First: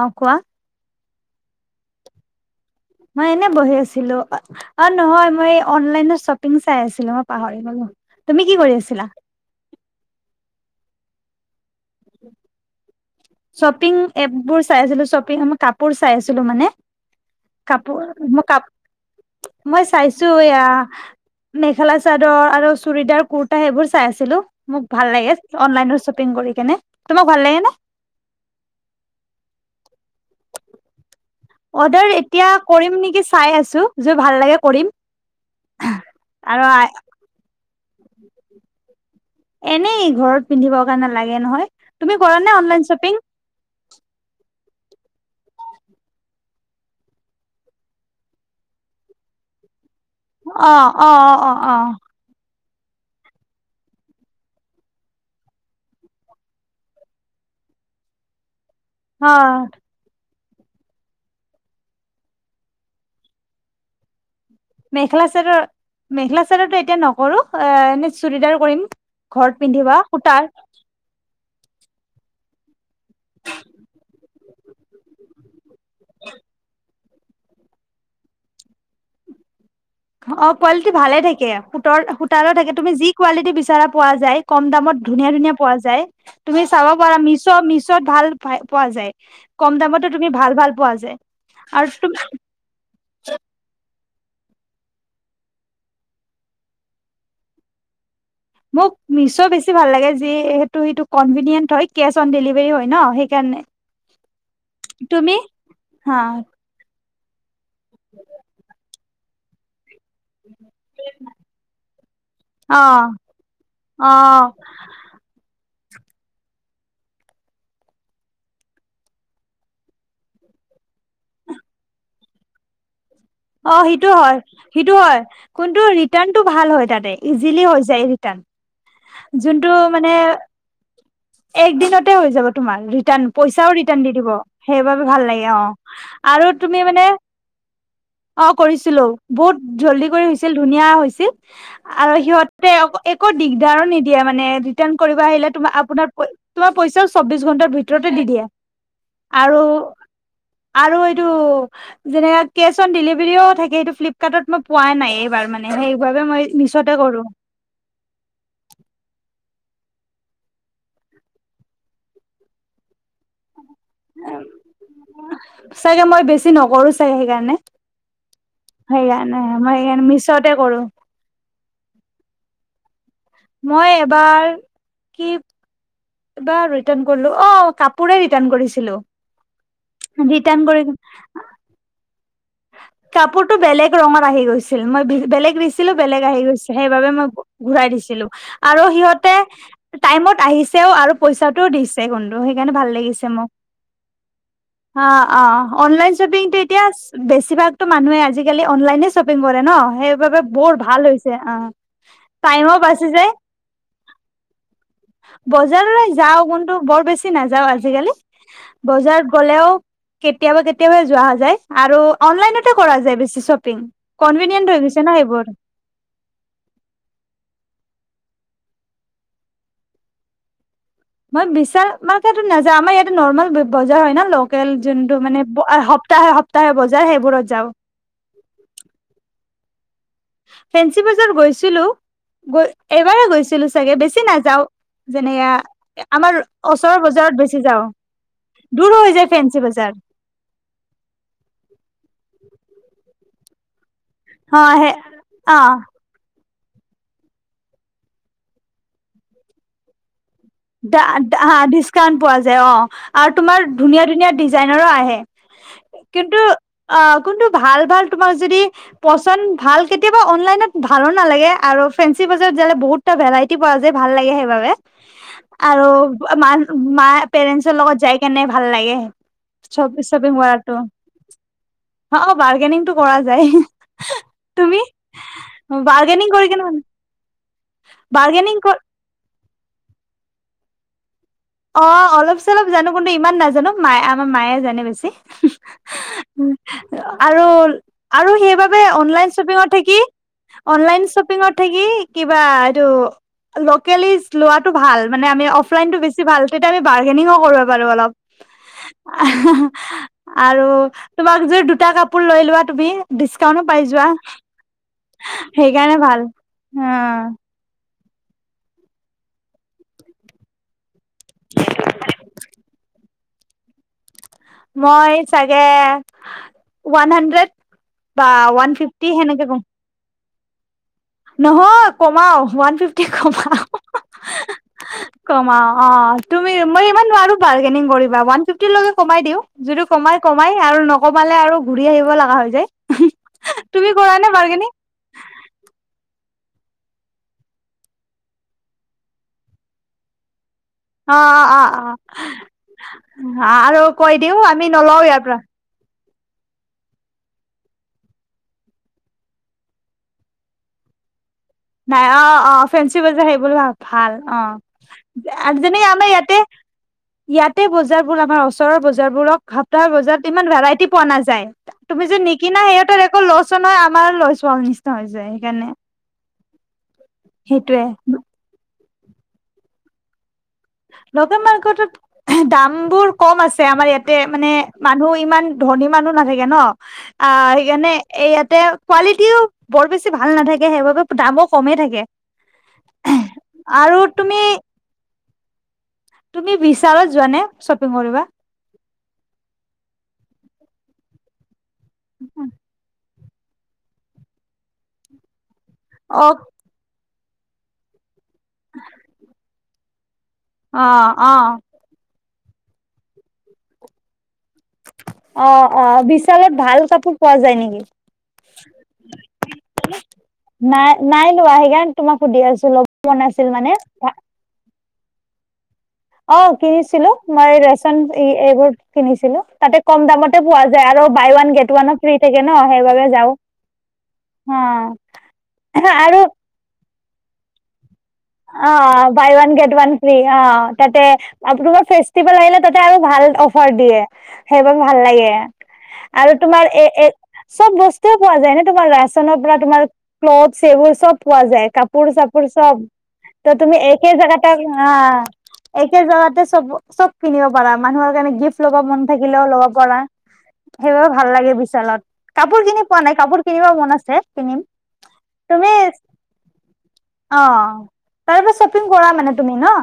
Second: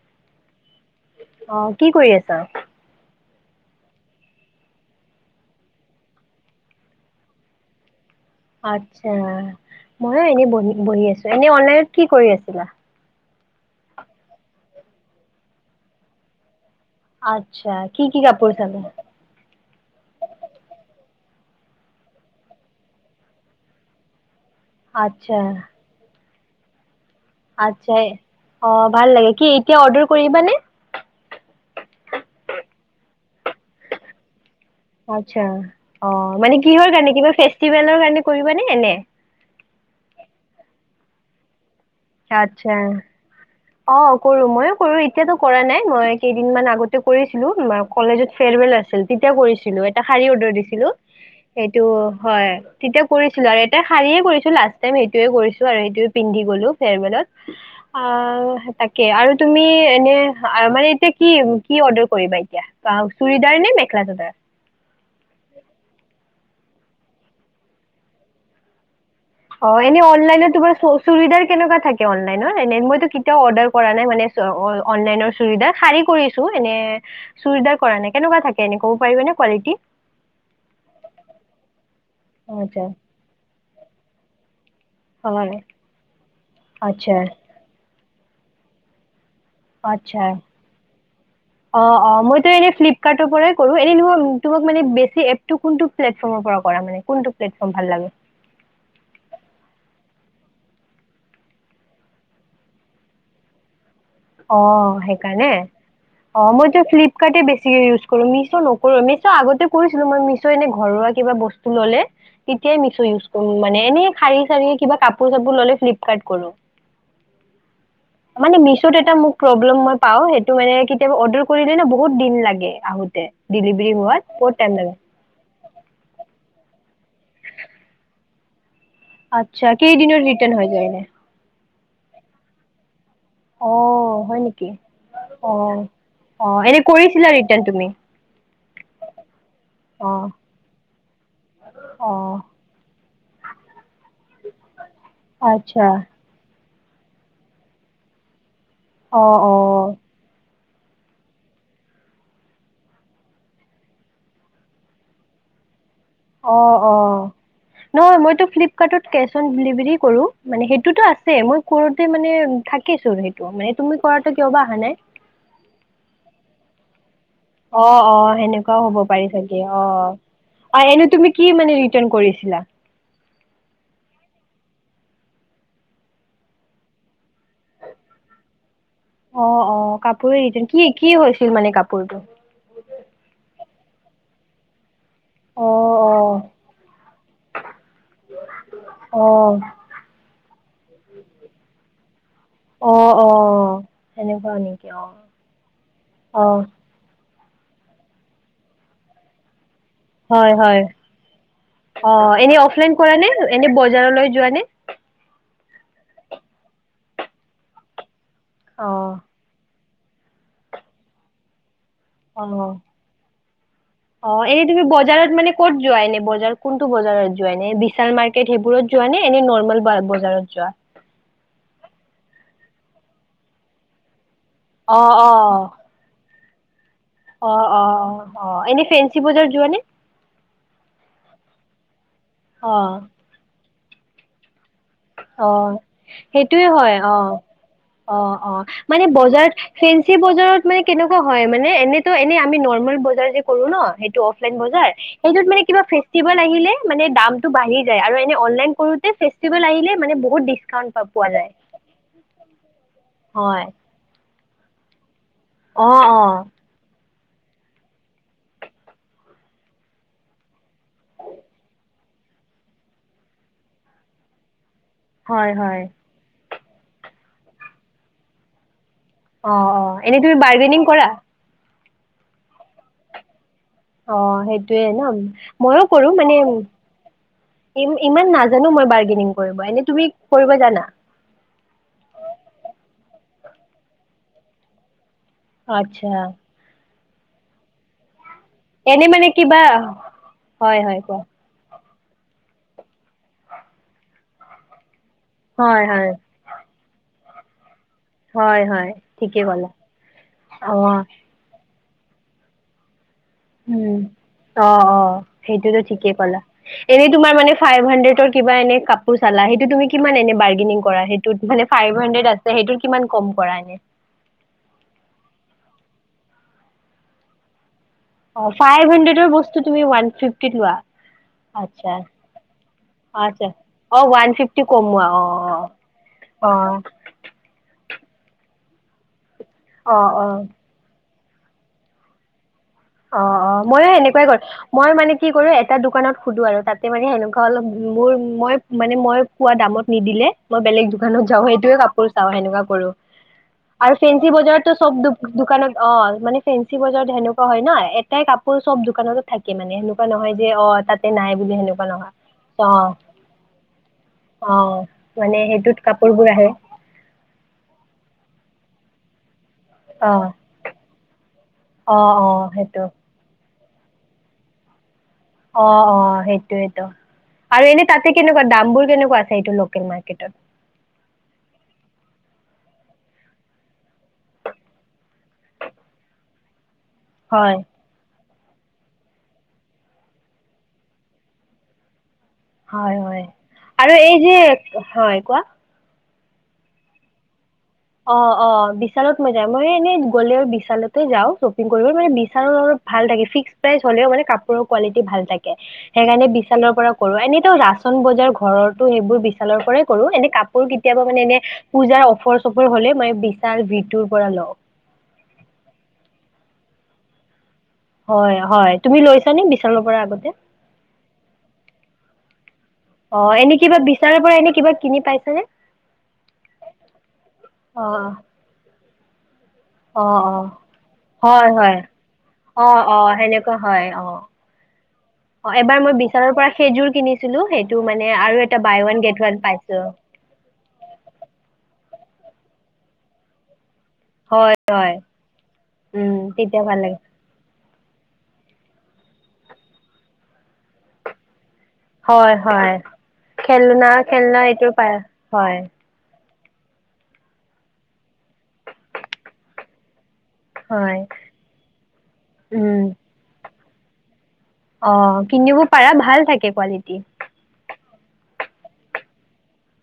অ কোৱা অ কি কৰি আছা মই এনে বহি আছিলো অ নহয় মইলাইনত শ্বপিং চাই আছিলো মই পাহৰিগলো আচ্ছা মই এনেই বহি বহি আছো এনে অনলাইনত কি কৰি আছিলা। শ্বপিং এপবোৰ চাই আছিলো শ্বপিং মই কাপোৰ চাই আছিলো মানে আচ্ছা কাপোৰ কি কি মই কাপোৰ কাপ চালা? মই চাইছো এয়া। মেখেলা চাদৰ আৰু চুৰিটাৰ কুুৰ্তা সেইবোৰ চাই আছিলো। মোক ভাল লাগে আচ্ছা অনলাইনৰ শ্বপিং কৰি কেনে তোমাক ভালাগে নে আচ্ছা অ ভাল লাগে কি এতিয়া অৰ্ডাৰ কৰিবানে অৰ্ডাৰ এতিয়া কৰিম নেকি চাই আছো যদি ভাল লাগে কৰিম আচ্ছা অ মানে আৰু কিহৰ কাৰণে কিবা ফেষ্টিভেলৰ কাৰণে কৰিব নে এনে এনেই ঘৰত পিন্ধিবৰ কাৰণে লাগে নহয়। তুমি কৰা নে আচ্ছা অনলাইন শ্বপিং অ কৰো ময়ো কৰো এতিয়াতো কৰা নাই মই কেইদিন মমান আগতে কৰিছিলো কলেজত ফেয়াৰৱেল আছিল তেতিয়া কৰিছিলো এটা শাৰী অৰ্ডাৰ অ দিছিলো অ অ অ সেইটো হয়। তেতিয়া কৰিছিলো আৰু এটা শাৰীয়ে কৰিছো লাষ্ট টাইম সেইটোয়ে কৰিছো আৰু সেইটোয়ে পিন্ধি গ'লো মেলত আহ তাকে অ আৰু অ তুমি এনে আৰু মানে এতিয়া কি কি অৰ্ডাৰ কৰিবা এতিয়া চুৰিটাৰ নে মেখেলা চাদাৰ মেখেলা চাদৰ মেখেলা আচলতে এতিয়া নকৰো অ চুৰিটাৰ কৰিম ঘৰত অ পিন্ধিবা এনে সূতাৰ অনলাইনে তোমাৰ বিধাৰ কেনেকুৱা থাকে অনলাইন এ মইটো কেতিয়াও অৰ্ডাৰ কৰা নাই মানে অনলাইনৰ চুৰিটাৰ শাৰী কৰিছো এনে চুৰিটাৰ কৰা নাই কেনেকুৱা থাকে এনেই ক'ব পাৰিবি নে কোৱালিটি অ কোৱালিটি ভালে থাকে সূতৰ সূতাৰো থাকে আচ্ছা তুমি যি কোৱালিটি বিচাৰা পোৱা যায় কম দামত ধুনীয়া ধুনীয়া হয় পোৱা যায় তুমি চাব আচ্ছা পাৰা মিছ মিছত ভাল পাই পোৱা যায়। কম দামতো আচ্ছা তুমি ভাল ভাল পোৱা যায় অ আৰু অ মইতো এনে ফ্লিপকাৰ্টৰ পৰাই কৰো এনে ন তোমাক মানে বেছি এপ টো কোনটো প্লেটফৰ্মৰ পৰা কৰা মানে কোনটো প্লেটফৰ্ম ভাল লাগে মোক মিছ' বেছি ভাল লাগে যি সেটো সেটো কনভিনিয়েণ্ হয় কেছ অন ডেলিভাৰী হয় ন সেইকাৰণে। অ তুমি সেইকাৰণে হা অ মইতো ফ্লিপ বেছিকে ইউজ কৰোঁ মিছো নকৰো আমি আগতে কৰি মিছ এনে ঘৰুৱা কিবা বস্তু ললে তেতিয়াই অ মিছ ইউচ কৰো মানে এনে শাৰী অ চাৰি কিবা কাপোৰ চাপোৰ ললে ফ্লিপ ঠাইত কৰোঁ মানে মিচ তোত এটা মোক প্ৰব্লেম মই পাওঁ সেইটো মানে কেতিয়াবা অৰ্ডাৰ কৰিলে ন বহুত দিন লাগে আহোতে অ ডেলিভাৰী সেইটো হোৱাত হয় বহুত টাইম লাগে। সেইটো হয় কোনটো ৰিটাৰ্ণটো ভাল হয় তাতে ইজিলি হৈ যায় ৰিটাৰ্ণ যোনটো আচ্ছা মানে কেইদিনৰ ৰিটাৰ্ণ হৈ যায় এনে এক দিনতে হৈ যাব তোমাৰ ৰিটাৰ্ণ পইচাও ৰিটাৰ্ণ দি অ', দিব হয় নেকি? সেইবাবে ভাল লাগে অ অ আৰু এনে তুমি মানে কৰিছিলা ৰিটাৰ্ণ তুমি অ কৰিছিলো বহুত জলদী অ কৈ আহিছিল ধুনীয়া হৈছিল অ আৰু সিহঁতে একো দিগদাৰো নিদিয়ে মানে ৰিটাৰ্ণ কৰিব আহিলে তুমা আচ্ছা আপোনা তোমাৰ পইচাও চৌবিশ ঘণ্টাৰ ভিতৰতে দি দিয়ে অঁ অ আৰু আৰু এইটো যেনেকা কেচ ত ডেলিভাৰীও থাকে সেইটো ফ্লিপকাৰ্টত মই পোৱা নাই এইবাৰ মানে হেই অ অ নহয় মইতো ফ্লিপকাৰ্টত কেচ কেচ অন ডেলিভাৰী কৰো মানে সেইটোতো আছে মই কৰোতে মানে থাকি চোন সেইটো মা চাগে মই বেছি নকৰোঁ অ অ সেনেকুৱাও হ'ব পাৰি সেইকাৰণে চাগে মই অ সেইকাৰণে মিছতে কৰো অ এনে তুমি কি মানে ৰিটাৰ্ণ কৰিছিলা মই এবাৰ কি এবাৰ ৰিটাৰ্ণ কৰিলো অ কাপোৰে ৰিটাৰ্ণ কৰিছিলো অ অ কাপোৰে ৰিটাৰ্ণ কি কি হৈছিল মানে কাপোৰটো কাপোৰটো বেলে বেলেগ ৰঙত আহি গৈছিল মই ভি বেলেগ অ দিছিলো বেলেগ আহি অ গৈছে সেইবাবে মই ঘূ ঘূৰাই দিছিলো আৰু অ সিহঁতে টাইমত আহি তেওঁ আৰু পইচাটোও দিছে আৰু সেইকাৰণে ভাল অ অ লাগিছে মো। সেনেকুৱা নেকি অ অ অনলাইন অ শ্বপিঙটো এতিয়া বেছিভাগতো মানুহে আজিকালি অনলাইনে শ্বপিং কৰে ন সেইবাবে হয় বৰ হয় ভাল হৈছে অ অ এনে টাইমো অফলাইন বাচি কৰা যায় নে এনে বজাৰলৈ যোৱা নে বজাৰলৈ যাওঁ কোনটো বৰ বেছি নেযাও আজিকালি অ', বজাৰত গ'লেও কেতিয়াবা কেতিয়াবাই যোৱা যায় আৰু অ অনলাইনতে কৰা যায় বেছি শ্বপিং অ এনে কনভিনিয়েণ্ট হৈ তুমি গৈছে ন বজাৰত সেইবোৰ মানে ক'ত যোৱা এনে বজাৰ কোনটো বজাৰত যোৱা এনে বিশাল মাৰ্কেট ত সেইবোৰত যোৱা নে এনে নৰ্মেল বজাৰত যোৱা মই বিশাল ৰ্মাকেটত নেযাওঁ আমাৰ ইয়াতে নৰ্মেল বজাৰ হয় ন লকেল কেল অ', যোনটো মানে সপ্তাহে সপ হব অ অ অ অ এনে ফেঞ্চি বজাৰ যোৱা নে ফেনশি বজাৰ গৈছিলো গৈ অ'। এইবাৰে গৈছিলো চাগে বেছি নাযাও অ যেনেকা আমাৰ সেইটোয়ে হয় ওচৰৰ অ বজাৰত বেছি যাওঁ অ অ দূৰ মানে হৈ যায় বজাৰত ফেঞ্চি বজাৰ ফেঞ্চি বজাৰত মানে কেনেকুৱা হয় মানে এনেটো এনে আমি ৰ্নমেল ৰ্নমেল বজাৰ যে কৰো ন অফলাইন অ বজাৰ সে সেইটোত অ মানে কিবা ফেচটিভেল আহিলে মানে দামটো বাঢ়ি যায় আৰু এনে অনলাইন কৰোতে ফেচটিভেল আহিলে মানে বহু ডা ডা ডিচকাউন্ট পোৱা যায় অ আৰু হয় তোমাৰ ধুনীয়া ধুনীয়া ডিচ ডিজাইনৰো আহে অ অ কিন্তু অ কোনটো ভাল ভাল তোমাৰ যদি পচন ভাল কেতিয়াবা অনলাইনত ভালো নালাগে আৰু ফেন্সি বজাৰ যালে বহুতা ভেৰাইতি পোৱা যায় যে ভাল লাগে সেইবাবে হয় হয় আৰু মাৰ মাৰ পেৰেন্টছৰ লগত যাই কেনে ভাল লাগে অ অ এনেই তুমি বাৰ্গেনিং কৰা অ অ বাৰগেনিক অ তুমি? সেইটোয়ে ন মইও কৰো বাৰ্গেনিং মানে কৰি কেনে ইমান বাৰ্গেনিং নাজানো কৰ মই বাৰ্গেনিং কৰিব এনে তুমি কৰিব জানা অ', অলপ চলপ জানো কিন্তু ইমান নাজানো মায়ে আমাৰ মায়ে জানে বেছি আচ্ছা আৰু আৰু সেইবাবে এনে মানে অনলাইন কিবা শ্বপিঙত থাকি হয় হয় অনলাইন কোৱা শ্বপিঙত থাকি কিবা এইটো লোকেলিজ লোৱাটো ভাল মানে আমি হয় অফলাইনটো হয় বেছি তেতি আমি বাৰগনিংও কৰিব আৰু অলপ হয় হয় ঠিকেই ক'লা আৰু অ তোমাক পতা কাপোৰ লৈ লোৱা তটো বি উ অ অ সেইটোতো সেইকাৰণে ঠিকেই ভাল কলা এনেই অ', তোমাৰ মান ফাইভ হানড্ৰেড কিবা এনে কাপোৰ চালা সেইটো তুমি কিমান এনে বাৰ্গেনিং কৰা সেইটো মানে ফাইভ হাড্ৰেড আছে সেইটোত কিমান কম পৰা ন মই চাগে ওৱান হানড্ৰেড অ ফাইভ হাড্ৰেডৰ বস্তু তুমি ওৱানফি কি থোৱা নহয় কমাও ওৱান ফিফটি আচ্ছা কমাও অ ওৱান ফিফটি কমোৱা অ কমাও অ অ তুমি মই ইমান নোৱাৰো বাৰগেং ৱান ফিফটিলকেমাই দিওঁ। যিটো অ কমাই অ অ কমাই আৰু ন কমালে আৰু ঘূৰি আহিব লগা হৈ যায় অ অ ময়ো তুমি কৰা সেনেকুৱাই নে কৰো বাৰ্গেনিং মই মানে কি কৰো এটা দোকানত। সোধো আৰু তাতে মানে সেনেকুৱা অলপ মোৰ মই মানে মই পোৱা দামত নিদিলে মই বেলেগ দোকানত যাও অ', অ', সেইটোয়ে অ'। কাপোৰ চা সেনেকুৱা কৰো আৰু কৈ ফেঞ্চি দিও আমি বজাৰতো চব নলও ইয়াৰ পৰা দোকানত অ মানে ফেঞ্চি বজাৰ তেনেকুৱা হয় ন এটাই কাপোৰ চব দোকানত থাকে মানে সেনেকুৱা নহয় যে অ তাতে নাই বুলি সেনেকুৱা নাই নহয় অ অ ফেঞ্চি বজাৰ সেইবোৰ ভ ভাল অ মানে সেইটোত যেনে আমাৰ কাপোৰবোৰ ইয়াতে আহে ইয়াতে বজাৰ বোৰ আমাৰ ওচৰৰ বজাৰবোৰক সপ্তাহৰ অ বজাত ইমান ভেৰাইটি পোৱা নাযায় অ তুমি যে অ নিকিনা সেইটো সিহঁতৰ একো লচ নয় আমাৰ লৈছোৱা নিশিনা হৈ যায় সেইকাৰণে। সেইটোৱেত আৰু সেইটোয়ে। এনে তাতে কেনেকুৱা দামবোৰ কেনেকুৱা এইটো লোকেল মাৰ্কেটত লোকেল মাৰ্কেটত দাম বোৰ কম আছে আমাৰ ইয়াতে মানে মানুহ ইমান ধনী মানুহ নাথাকে ন অ হয় সেইকাৰণে এইয়াত তে কোৱালিটিও বৰ বেছি ভাল নাথাকে সেইবাবে দামো কমেই থাকে। হয় হয় আৰু এই যে হয় কোৱা তুমি বিচাৰত যোৱাানে অ অ বিশালত মই যাই মই এনেই গ'লে আৰু বিশালতে যাওঁ কৰিব মানে বিচাৰো অলপ ভাল লাগিছে। ফিক্স প্ৰাইচ হলেও মান কাপোৰ কোৱালি ভাল থাকে সেইকাৰণে অ বিশালৰ পৰা কৰ এনেইতো ৰাচন বজাৰ ঘৰৰতটো সেইবোৰ বিালৰ কৰে কৰো এনে কাপোৰ অ কেতিয়াবা মানে অ এনে পূজাৰ চৰ হলে মই বিচাৰ ভটোৰ পৰা লওঁ অ অ বিশালত ভাল কাপোৰ পোৱা যায় নেকি হয় হয় তুমি লৈছানে বিচালৰ পৰা আগতে নাই নাই লোৱা সেইকাৰণে তোমাক সুধি আছো ল'ব মন অ আছিল এনে মানে কিবা বিচালৰ পৰা এনে কিবা কিনি পাইছ নে অ কিনিছিলো মই ৰেচন অঁ এইবোৰ কিনিছিলো। তাতে কম অঁ দামতে অঁ পোৱা যায় আৰু বাই হয় ওৱান গেট হয় ওৱানো ফ্ৰী থাকে ন অঁ অঁ সেইবাবে যাওঁ সেনেকুৱা হয় অঁ অ আৰু ছিলো সেইটো মানে আৰু এটা অ buy one get buy one ৱ গে পাইছো। ৱ থ্ৰী অ ততে আপোনোক ফে পেল আহিলে তাতে আৰু ভাল ঘ দিয়ে হয় সেইবাৰ হয় ভাল লাগে উম আৰু তেতিয়া তোমাৰ ভাল লাগে এ চব ব্তু পোৱা যায় ন তোমাৰ ৰাচনৰ পৰা তোমাৰ ক্লথছ এইবোৰ চব পোৱা যায়। কাপোৰ হয় চাপোৰ হয় চব ত তুমি খেলনা একে জ খেলনা ত এইটো পাই হয় একে তাতে চব চব কিনিব পাৰা মানুহৰ কাৰণে গিফ্ট লব মন থাকিলেও ল'ব পাৰা হয় সেইবাবে ভাল লাগে বিশালত কাপোৰ উম কিনি পোৱা নাই কাপোৰ কেতিবা মন আছে কিনিম অ কিনিব তুমি পাৰা ভাল থাকে কোৱালিটি অ তাৰ পৰা শ্বপিং কৰা মানে তুমি ন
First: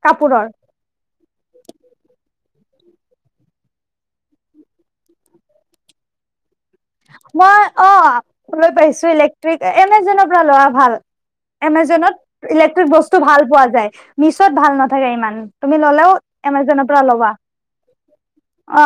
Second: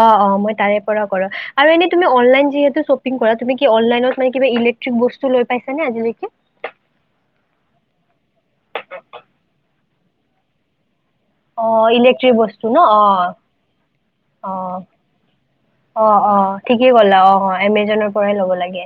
অ অ কাপোৰৰ মই তাৰে পৰা কৰো আৰু এনলাইন তুমি ইয়তে শ্বপিং কৰা তুমি অনলাইনত গৈ পিনে ইলেকট্ৰিক বস্তু লৈ পাইছানে আজিলেকে মই অ লৈ পাইছো ইলেক্ট্ৰিক এমেজনৰ পৰা লৰা ভাল অ এমাজত ইলেক্ট্ৰিক বস্তু ন ইলেক্ট্ৰিক অ বস্তু ভাল পোৱা যায় মিছত অ ভাল নাথাকে ইমান তুমি অ ললেও অ এমেজনৰ ঠিকে পৰা কলা ল'বা অ অ এমজনৰ পৰাই ল'ব অ লাগে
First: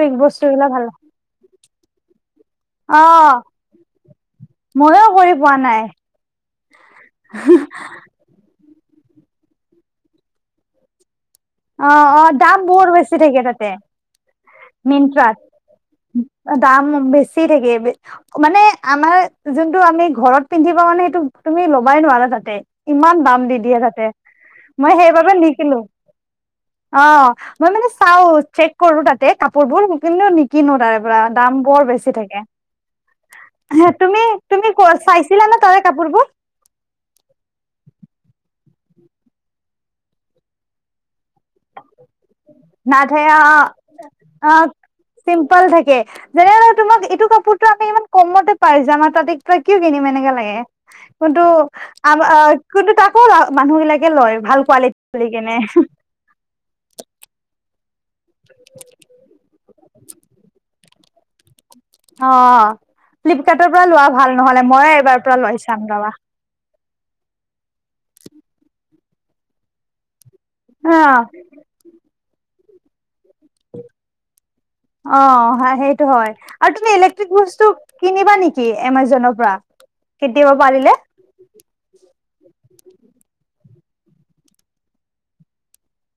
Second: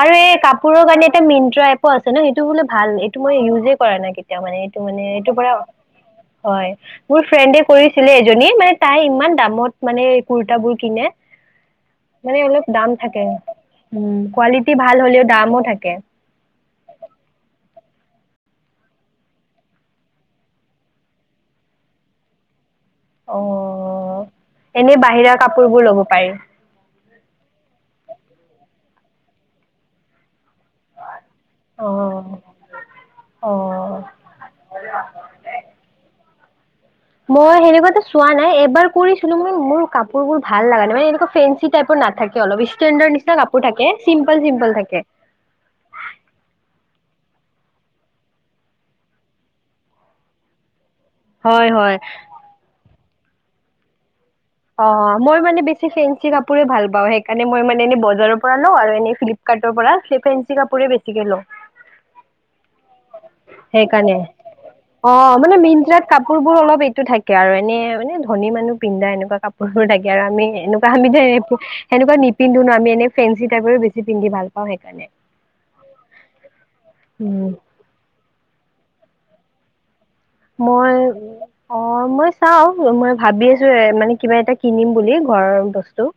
আৰু এই বস্তুবিলাক কাপোৰৰ ভাল কাৰণে এটা মিট্ৰা এপো আছে ন সেইটো বলে ভাল এইটো মই ইউজে কৰা নাই কেতিয়াও মানে এইটো মানে ময়ও এইটোৰ কৰি পৰা পোৱা নাই। হয় মোৰ ফ্ৰেণ্ডে কৰিছিলে এজনী মানে তাই ইমান দামত মানে কুৰ্ত বোৰ কিনে অ অ দাম বহুত বেছি থাকে তাতে কোৱালিটি ভাল হলেও মট্ৰাত দামো থাকে দাম বেছি থাকে মানে আমাৰ যোনটো আমি ঘৰত পিন্ধিবা মানে সেইটো তুমি ল'বাই নোৱাৰা তাতে ইমান দাম অ দি দিয়ে তাতে মই এনেই সেইবাবে বাহিৰা লিকিলো কাপোৰবোৰ ল'ব পাৰি অ মই মানে চাওঁতে কৰো তাতে কাপোৰ বোৰ নিপিন্ধু কিনো তাৰে পৰা দাম বৰ বেছি থাকে অ অ হ তুমি তুমি চাইছিলা নে তাৰে কাপোৰবোৰ মই সেনেকুৱাো চোৱা নাই এবাৰ কৰিছিলো মানে মোৰ কাপোৰ বোৰ ভাল লগা নে মানে এনেকুৱা ফেঞ্চি টাইপৰ নাথাকে অলপ ষ্টেণ্ডাৰ্ড নাথে নিচিনা অ কাপোৰ থাকে চিম্পল অ চিম্পল থাকে চিম্পল থাকে যেনে তোমাক এইটো কাপোৰ আমি ইমান কমতে পাই যাম আাৰ তাতে তই ক কি কিনিম এনেকে লাগে। কিন্তু হয় হয় আম কিন্তু তাত মানুহ বিলাকে লয় ভাল অ কোৱালিটি বুলি মই কেনে মানে বেছি ফেঞ্চি কাপ ৰে ভাল পা সেইকাৰণে মই মানে পৰা ন আৰু এনে ফ্লিপকাৰ্টৰ পৰা ফেঞ্চি কাপোৰে বেছি গেলো অ ফ্লিপকাৰ্টৰ পৰা লোৱা সেইকাৰণে ভাল নহলে ময়ে অ এইবাৰ পৰা মানে লৈ চাম মিন্ত্ৰাত ৰাবা কাপোৰ বোৰ অলপ এইটো থাকে আৰু এনে মানে ধনী মানুহ পিন্ধা এনেকুৱা কাপোৰবোৰ থাকে আৰু আমি এনেকুৱা আমি সেনেুৱা পিন্ধ ন আমিনে অ সেইটো হয় আৰু তুমি ইলেক্ট্ৰিক উম বস্তু কিনিবা নেকি কি এমাজনৰ পৰা কেতিয়াবা পাৰিলে মই অ মই চাও মই ভাবি আছো এ মানে কিবা এটা কিনিম বুলি ঘৰৰ বস্তু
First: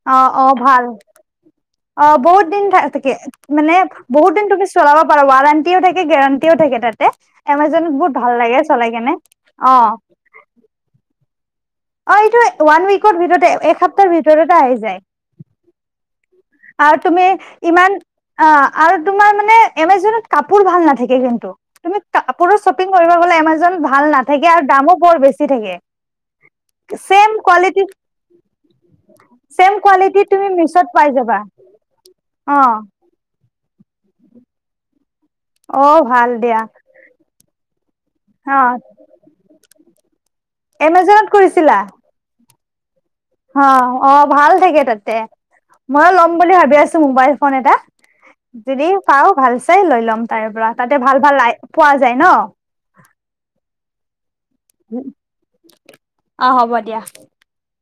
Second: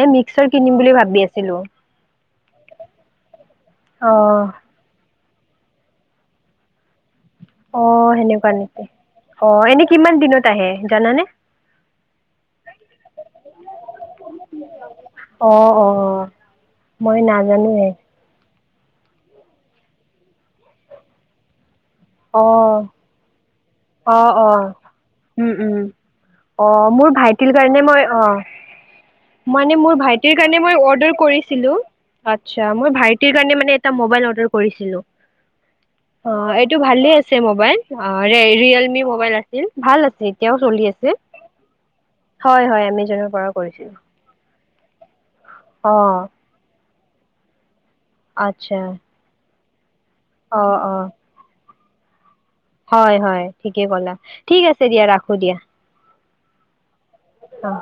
এ অ মিক্সাৰ অ কিনিম ভাল বুলি ভাবি আছিলো অ বহুত দিন তাকে মানে বহুত দিন অ তুমি চলাবা ৱাৰেণ্টিও থাকে গেৰাণ্টিও থাকে তাতে অ এমাজনত বহুত ভাল সেনেকুৱা লাগে নেকি চলাই কেনে অ এনে কিমান দিনত আহে জানানে অ' এইটো ৱান উইকৰ ভিততে এসপ্তাহ ভিতৰতে আহি যায় অ অ আৰু মই তুমি নাজানোৱে ইমান আৰু তোমাৰ মানে এমাজনত কাপোৰ ভাল নাথাকে কিন্তু তুমি অ কাপোৰো শ্বপিং কৰিব গ'লে এমাজন ভাল অ অ নাথাকে আৰু দামো বৰ বেছি থাকে। অ' মোৰ ছেম ভাইটিৰ কাৰণে কোৱালিটি মই অ' ছেম মানে মোৰ কোৱালিটি ভাইটিৰ তুমি কাৰণে মই মিছত পাই অৰ্ডাৰ যাবা কৰিছিলো, আচ্ছা অ' মোৰ ভাইটিৰ কাৰণে মানে এটা মোবাইল অৰ্ডাৰ কৰিছিলো। অ' ভাল দিয়া অ' অ'এইটো ভালে আছে মোবাইল যে ৰিয়েলমি মোবাইল আছিল, ভাল আছে, এতিয়াও চলি আছে। এমাজনত কৰিছিলা হয়-হয় এমাজন অ', -অ' ভাল থাকে। তাতে। অ মই ল'ম বুলি ভাবি আছো। মোবাইল ফোন এটা। আচ্ছা যদি পাওঁ ভাল চাই এই লৈ লওক। তাইৰ অ পৰা অ তাতে ভাল-ভাল আই পোৱা যায় ন? হয়- হয় ঠিকেই ক'লা। ঠিক আছে দিয়া ৰাখো দিয়া। অ হ'ব দিয়া। অহ।